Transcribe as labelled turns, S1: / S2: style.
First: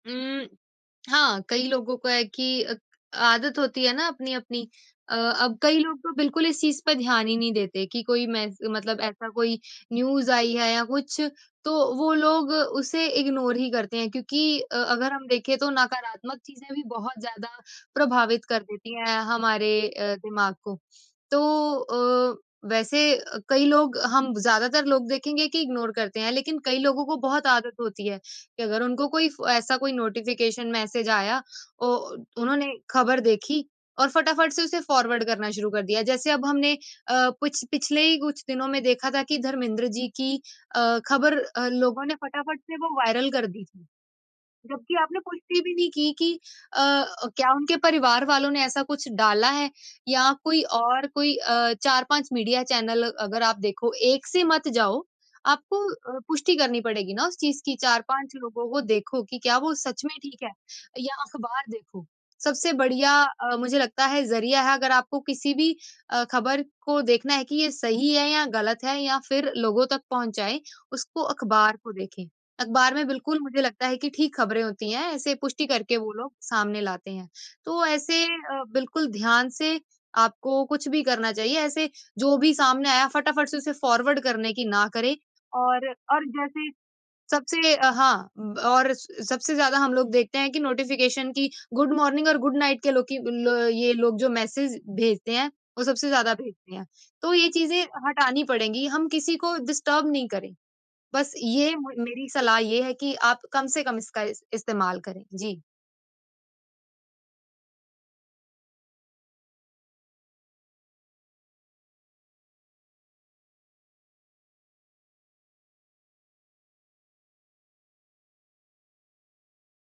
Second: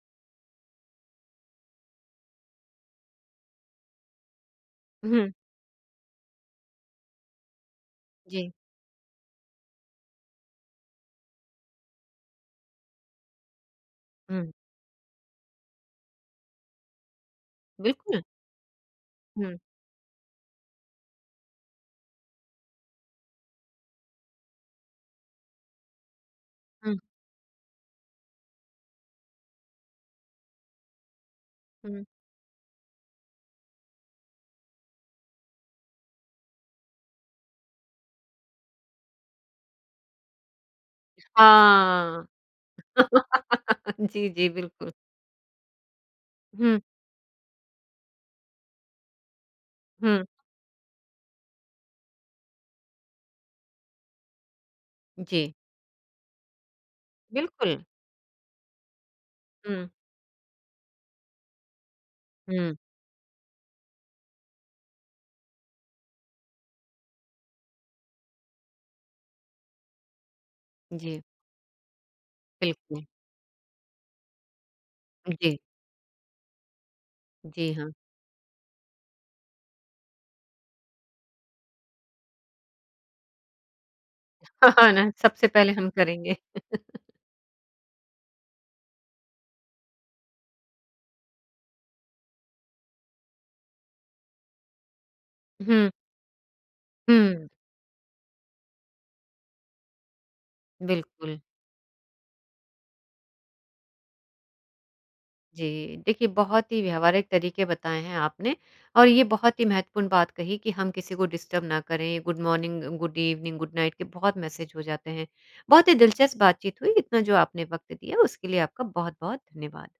S1: उम, हाँ, कई लोगों का है कि अ, आदत होती है ना अपनी-अपनी। अ,
S2: हुँ।
S1: अब कई लोग तो बिल्कुल इस चीज़ पे ध्यान ही नहीं देते कि कोई
S2: जी।
S1: मैस मतलब ऐसा कोई न्यूज़ आई है या कुछ तो वो लोग उसे इग्नोर ही करते हैं क्योंकि
S2: हुँ।
S1: अ, अगर हम देखें तो नकारात्मक चीज़ें भी बहुत ज़्यादा
S2: बिल्कुल।
S1: प्रभावित कर देती हैं
S2: हुँ।
S1: हमारे अ, दिमाग को। तो अ, वैसे अ, कई लोग हम ज़्यादातर लोग देखेंगे कि इग्नोर करते हैं। लेकिन कई
S2: हुँ।
S1: लोगों को बहुत आदत होती है कि अगर उनको कोई फ ऐसा कोई नोटिफ़िकेशन मैसेज़ आया औ
S2: हुँ।
S1: उन्होंने खबर देखी और फटाफट से उसे फॉरवर्ड करना शुरू कर दिया। जैसे अब हमने अ, पिछ पिछले ही कुछ दिनों में देखा था कि धर्मेंद्र जी की अ, खबर लोगों ने
S2: हाँ।
S1: फटाफट से वो वायरल कर दी थी।
S2: जी, जी। बिल्कुल।
S1: जबकि आपने पुष्टि भी नहीं की कि अ,
S2: हुँ।
S1: क्या उनके परिवार वालों ने ऐसा कुछ डाला है?
S2: हुँ।
S1: या कोई और कोई अ, 4-5 मीडिया चैनल अगर आप देखो, 1 से मत जाओ।
S2: जी।
S1: आपको अ, पुष्टि करनी पड़ेगी ना उस चीज़ की,
S2: बिल्कुल।
S1: 4-5 लोगों को देखो कि क्या वो
S2: हुँ।
S1: सच में ठीक है? या अखबार देखो। सबसे
S2: हुँ।
S1: बढ़िया अ, मुझे लगता है ज़रिया है अगर आपको किसी भी अ, खबर को देखना है कि ये सही है या गलत है या फिर लोगों तक पहुँचाए,
S2: जी।
S1: उसको अखबार को देखें। अखबार
S2: बिल्कुल।
S1: में बिल्कुल मुझे लगता है कि ठीक खबरें होती हैं,
S2: उ,
S1: ऐसे
S2: जी।
S1: पुष्टि करके वो लोग सामने लाते हैं।
S2: जी
S1: तो
S2: हाँ।
S1: ऐसे अ, बिल्कुल ध्यान से आपको कुछ भी करना चाहिए। ऐसे जो भी सामने आया फटाफट से उसे फॉरवर्ड करने की
S2: हाँ,
S1: ना
S2: हाँ। ना,
S1: करें
S2: सबसे पहले
S1: और
S2: हम
S1: और
S2: करेंगे।
S1: जैसे सबसे अ, हाँ ब और स सबसे ज़्यादा हम लोग देखते हैं कि नोटिफ़िकेशन कि, गुड मॉर्निंग और गुड नाइट के लो की ल ये लोग जो मैसेज़ भेजते हैं, वो
S2: हुँ।
S1: सबसे ज़्यादा भेजते हैं। तो
S2: हुँ।
S1: ये चीज़ें हटानी पड़ेंगी। हम किसी को डिस्टर्ब नहीं करें। बस
S2: बिल्कुल।
S1: ये मे मेरी सलाह ये है कि आप कम से कम इसका इस इस्तेमाल करें। जी।
S2: जी। देखिए, बहुत ही व्यावहारिक तरीके बताएँ हैं आपने और ये बहुत ही महत्वपूर्ण बात कही कि हम किसी को डिस्टर्ब ना करें। Good morning, good evening, good night के बहुत मैसेज़ हो जाते हैं। बहुत ही दिलचस्प बातचीत हुई। इतना जो आपने वक़्त दिया, उसके लिए आपका बहुत-बहुत धन्यवाद।